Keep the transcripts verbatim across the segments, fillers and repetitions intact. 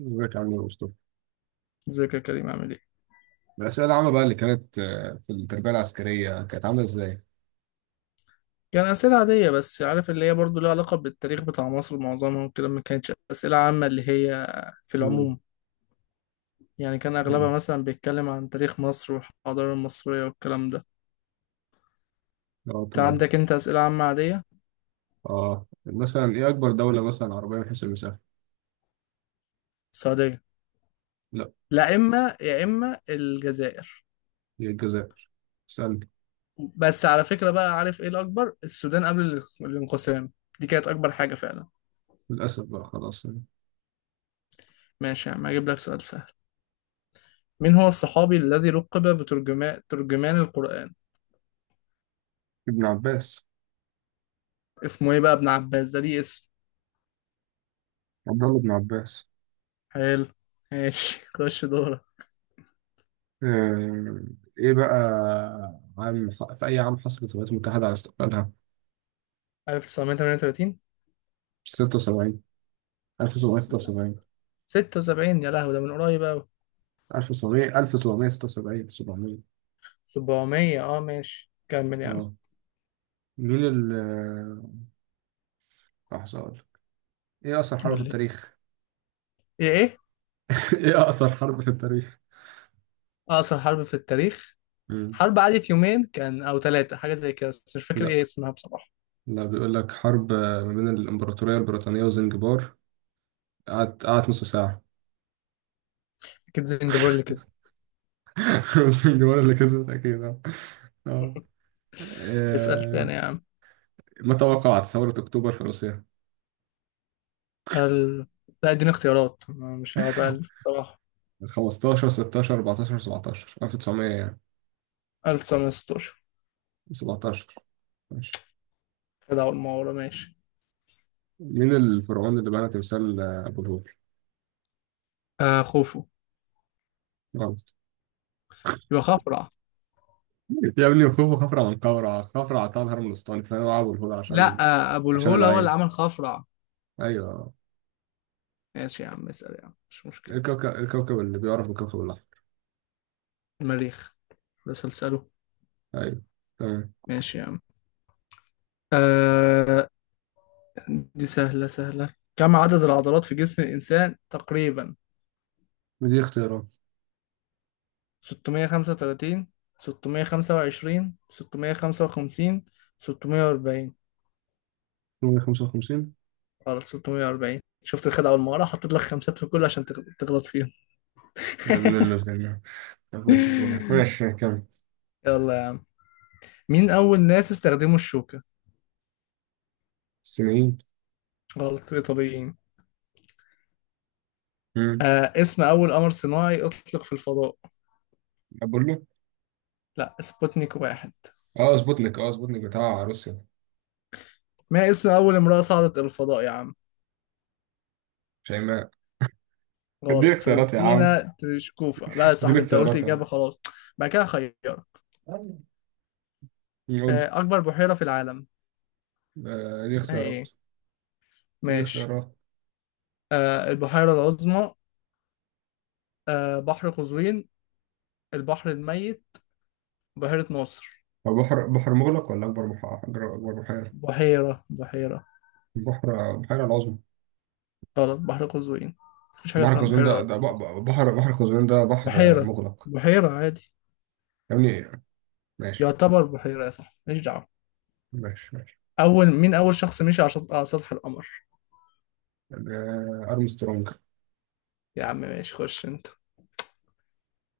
ازيك عامل ايه يا عم مصطفى؟ ازيك يا كريم، عامل ايه؟ الأسئلة العامة بقى اللي كانت آه، في التربية العسكرية كانت عاملة ازاي؟ كان أسئلة عادية بس عارف اللي هي برضو لها علاقة بالتاريخ بتاع مصر معظمها وكده، ما كانتش أسئلة عامة اللي هي في مم. العموم. يعني كان أغلبها مم. مثلا بيتكلم عن تاريخ مصر والحضارة المصرية والكلام ده. اه انت تمام. عندك انت أسئلة عامة عادية. اه مثلا ايه أكبر دولة مثلا عربية من حيث المساحة؟ السعودية. لا، لا، إما يا إما الجزائر. هي الجزائر. استنى. بس على فكرة بقى، عارف ايه الأكبر؟ السودان قبل ال- الانقسام. دي كانت أكبر حاجة فعلا. للأسف بقى خلاص. ماشي يا عم، هجيب لك سؤال سهل. مين هو الصحابي الذي لقب بترجمان ترجمان القرآن؟ ابن عباس. اسمه ايه بقى، ابن عباس ده ليه اسم. عبد الله بن عباس. حلو. ماشي خش دورك. آه، ايه بقى عام، في أي عام حصلت الولايات المتحدة على استقلالها؟ ألف وتسعمية وتمانية وتلاتين. ستة وسبعين. لا. ألف وسبعمية وستة وسبعين. ستة وسبعين، يا لهوي ده من قريب أوي. ألف وسبعمية ألف وسبعمية وستة وسبعين سبعمية. سبعمية، اه ماشي كمل يا عم. اه مين ال آه، لحظة، ايه اقصر حرب قول في لي. التاريخ؟ ايه ايه. ايه اقصر حرب في التاريخ؟ أقصر حرب في التاريخ. مم. حرب قعدت يومين كان أو ثلاثة، حاجة زي كده، بس مش فاكر لا، ايه اسمها بصراحة. لا بيقول لك حرب، آه، ما بين الامبراطوريه البريطانيه وزنجبار. قعدت قعدت نص ساعه. أكيد زنجبار اللي كسب. زنجبار اللي كسبت اكيد اه. آه. اسأل آه، تاني يا عم. ما توقعت ثوره اكتوبر في روسيا. ال... لا اديني اختيارات، أنا مش هقعد ألف بصراحة. خمسة عشر ستاشر اربعتاشر سبعتاشر ألف وتسعمية يعني. ألف وتسعمية وستاشر. سبعتاشر. ماشي. كده أول ما ورا، ماشي. مين الفرعون اللي بنى تمثال آه، ابو الهول؟ آه خوفو. غلط. يبقى خفرع. يا ابني، مكتوب خفرع. من قورع خفرع عطاها الهرم الاسطاني فانا ابو الهول لا. عشان، آه أبو عشان الهول هو اللي العين. عمل خفرع. ايوه. ماشي يا عم، اسأل يا عم مش مشكلة. الكوكب الكوكب اللي بيعرف بالكوكب الأحمر. المريخ. ده سلسله. أيوه، تمام. ماشي يا عم. آه. دي سهلة سهلة. كم عدد العضلات في جسم الإنسان تقريبا؟ ودي اختيارات. ستمية وخمسة وتلاتين، ستمية وخمسة وعشرين، ستمية وخمسة وخمسين، ستمية وأربعين. مية وخمسة وخمسين. غلط، ستمية وأربعين. شفت الخدعة والمهارة، حطيت لك خمسات في كله عشان تغ- تغلط فيهم. يا ابن اللذينة، يا ابن اللذينة، ماشي كمل. يلا يا عم. مين أول ناس استخدموا الشوكة؟ الصينيين. غلط، الإيطاليين. مم. آه، اسم أول قمر صناعي أطلق في الفضاء. أقول له. لا، سبوتنيك واحد. أه، سبوتنيك. أه، سبوتنيك بتاع روسيا. ما اسم أول امرأة صعدت إلى الفضاء يا عم؟ شيماء. دي غلط، اختيارات يا عم. فالنتينا تريشكوفا. لا يا دي صاحبي، أنت قلت اختيارات يا عم. إجابة خلاص. بعد كده خيرك. يقول لي. آه، أكبر بحيرة في العالم. آه، دي اسمها اختيارات. إيه؟ دي ماشي. اختيارات. آه، البحيرة العظمى. آه، بحر قزوين. البحر الميت. بحيرة ناصر. هو بحر، بحر مغلق ولا أكبر بحر، أكبر، أكبر بحيرة؟ بحيرة بحيرة. بحر، بحيرة العظمى. غلط، بحر قزوين. مفيش حاجة بحر اسمها قزوين بحيرة ده ده العظمى بح- أصلا. بحر بحر قزوين ده بحر بحيرة مغلق. بحيرة عادي. يا ابني ماشي يعتبر بحيرة يا صاحبي، ماليش دعوة. ماشي. أول مين أول شخص مشي على شط- على سطح القمر؟ آه، أرمسترونج. يا عم ماشي، خش أنت.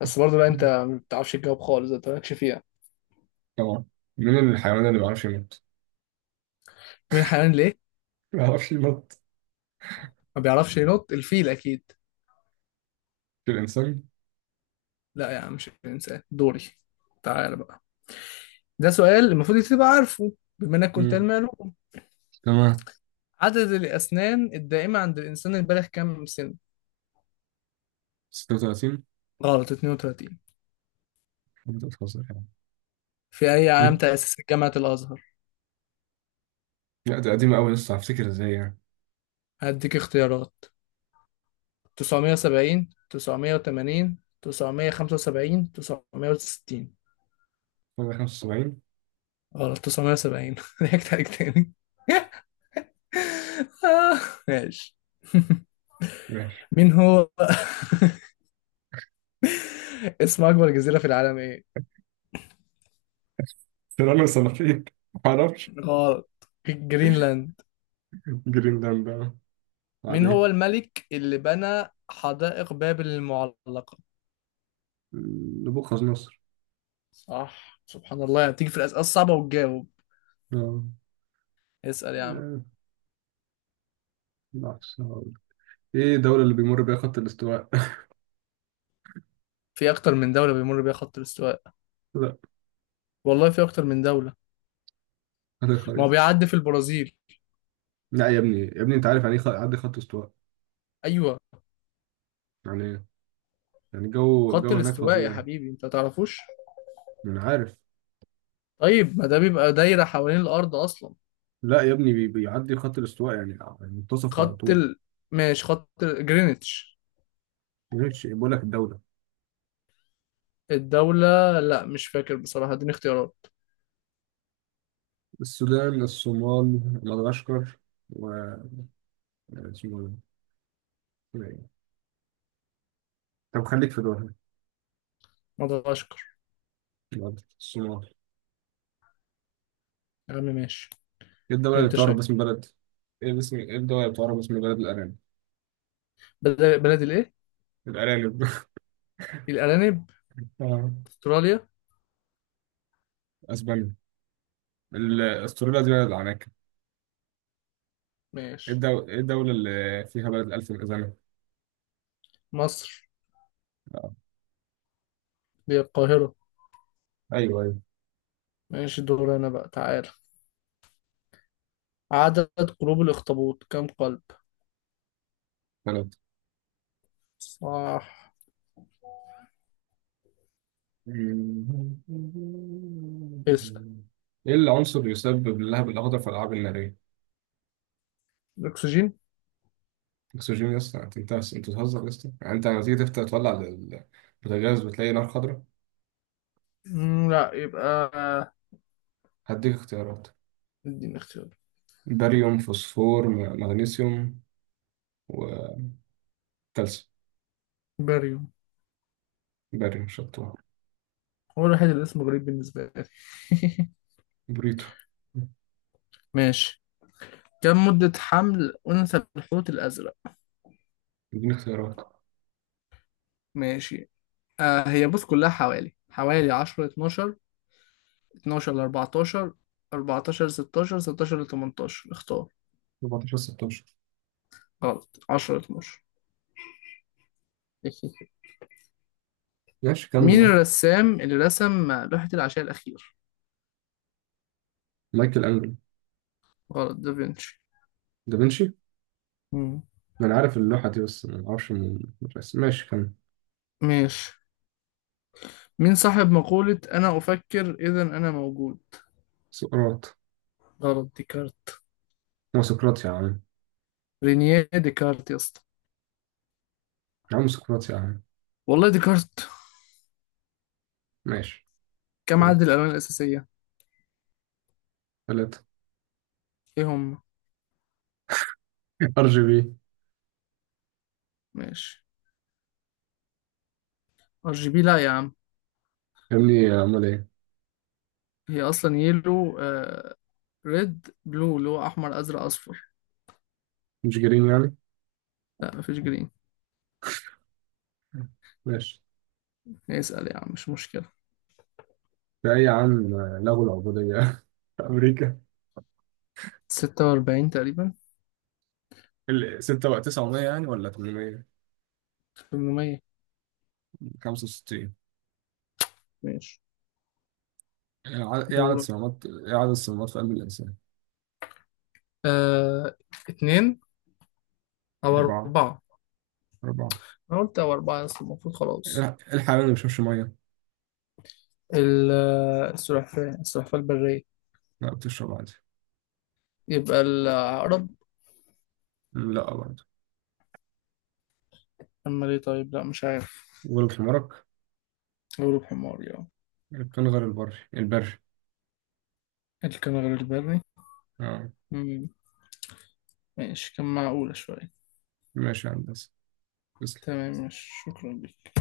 بس برضه بقى، انت ما بتعرفش تجاوب خالص، انت مالكش فيها. طبعا. مين الحيوان اللي ما بيعرفش ينط؟ مين الحيوان ليه. ما بيعرفش ينط. ما بيعرفش ينط، الفيل اكيد. في الإنسان؟ لا يا عم، مش الانسان دوري. تعالى بقى. ده سؤال المفروض انت تبقى عارفه، بما انك كنت مم. علمي علوم. تمام. عدد الاسنان الدائمه عند الانسان البالغ كام سن؟ ستة وثلاثين. غلط، اتنين وتلاتين. خمستاشر يعني. في اي عام مم. تاسس جامعه الازهر؟ لا، ده قديمة أوي، لسه هفتكر إزاي يعني. هديك اختيارات. تسعمية وسبعين، تسعمية وتمانين، تسعمية وخمسة وسبعين، تسعمية وستين. خمسة وسبعين. غلط، تسعمية وسبعين ضحكت عليك تاني. آه، ماشي. ماشي. مين هو اسم أكبر جزيرة في العالم إيه؟ سنافين. ما أعرفش. غلط، جرينلاند. جرينلاند بقى. مين هو بعدين. الملك اللي بنى حدائق بابل المعلقة؟ نبوخذ نصر. صح، سبحان الله، يعني بتيجي في الأسئلة الصعبة وتجاوب. آه. اسأل يا عم. آه، لحظة. هقول. إيه الدولة اللي بيمر بيها خط الاستواء؟ في أكتر من دولة بيمر بيها خط الاستواء. لا. والله في أكتر من دولة. هذه ما هو الخريطة. بيعدي في البرازيل. لا يا ابني، يا ابني، أنت عارف يعني إيه خ- عدي خط استواء؟ أيوه. يعني إيه؟ يعني الجو، خط الجو هناك الاستواء يا فظيع. حبيبي، أنت ما تعرفوش؟ أنا عارف. طيب ما ده بيبقى دايرة حوالين الأرض أصلا. لا يا ابني، بي- بيعدي خط الاستواء يعني، يعني منتصف على خط طول. ال... ماشي، خط ال- جرينتش. غير شيء، بقول لك الدولة. الدولة لا مش فاكر بصراحة، اديني اختيارات. السودان، الصومال، مدغشقر، و اسمه إيه؟ طب خليك في دولها. مدغشقر. الأرض، الصومال. يا عم ماشي. ايه الدولة اللي اللي انت بتعرف شايف. باسم بلد، ايه باسم، ايه الدولة اللي بتعرف باسم بلد الأرانب؟ بلد... بلد الايه. الأرانب الأرانب. آه. استراليا. اسبانيا. ال- استراليا دي بلد العناكب. ايه ماشي. الدو- إيه الدولة اللي فيها بلد الألف الأذنة؟ مصر. آه. دي القاهرة. ايوه، ايوه. ماشي دور انا بقى، تعالى. عدد قلوب الأخطبوط كم قلب. بلد. صح. اسأل. ايه العنصر اللي يسبب اللهب الأخضر في الألعاب النارية؟ الأكسجين. اكسجين يا اسطى؟ انت انت انت بتهزر يا اسطى. يعني انت لما تيجي تفتح تولع ال- البوتاجاز بتلاقي نار خضراء. مم، لا يبقى هديك اختيارات. اديني اختيار. باريوم، فوسفور، م- مغنيسيوم، وكالسيوم. باريوم. باريوم شطوة. هو الوحيد اللي اسمه غريب بالنسبة لي. بريتو. ماشي. كم مدة حمل أنثى الحوت الأزرق؟ اديني اختيارات. ماشي. آه هي بص، كلها حوالي حوالي عشرة، اتناشر، اتناشر ل أربعتاشر، أربعتاشر ل ستاشر، ستاشر ل تمنتاشر، اختار. اربعتاشر ستاشر. غلط، عشرة ل اتناشر. ماشي كمل مين اهو. الرسام اللي رسم لوحة العشاء الأخير؟ مايكل انجلو. غلط، دافنشي. دافنشي. مم. ما انا عارف اللوحة دي، بس ما اعرفش من. بس ماشي كمل. ماشي. مين صاحب مقولة أنا أفكر إذا أنا موجود؟ سقراط. غلط، ديكارت. هو سقراط يا عم. رينيه ديكارت يا اسطى. يا عم سقراط يا عم. والله ديكارت. ماشي. كم عدد الألوان الأساسية؟ ثلاثة. إيه هم؟ ار جي بي. ماشي. ار جي بي لا يا عم. يا ابني، امال ايه؟ هي أصلا يلو، ريد بلو اللي هو احمر ازرق اصفر. مش جرين يعني؟ لا مفيش جرين. ماشي. اسال يا عم مش مشكله. في أي عام لغوا العبودية في أمريكا؟ ستة وأربعين تقريبا. ال- ستة، ولا تسعمية يعني، ولا ثمانمية. تمنمية. خمسة وستين. ماشي إيه ع- إيه عدد دورك. الصمامات، إيه عدد الصمامات في قلب الإنسان؟ آه... اتنين او أربعة. اربعه. أربعة. انا قلت او اربعه بس المفروض خلاص. إيه الحيوان اللي ما بيشربش مية؟ ال- آه، السلحفاه السلحفاه البريه. لا بتشرب عادي. يبقى العقرب. مم، لا برضه. اما ليه طيب، لا مش عارف. غلب حمارك. غروب حماري اه. القنغر البري البري الكنغر البري. آه. مم، ماشي، كان معقولة شوية. ماشي يا هندسة. تسلم. تمام، مش شكرا لك.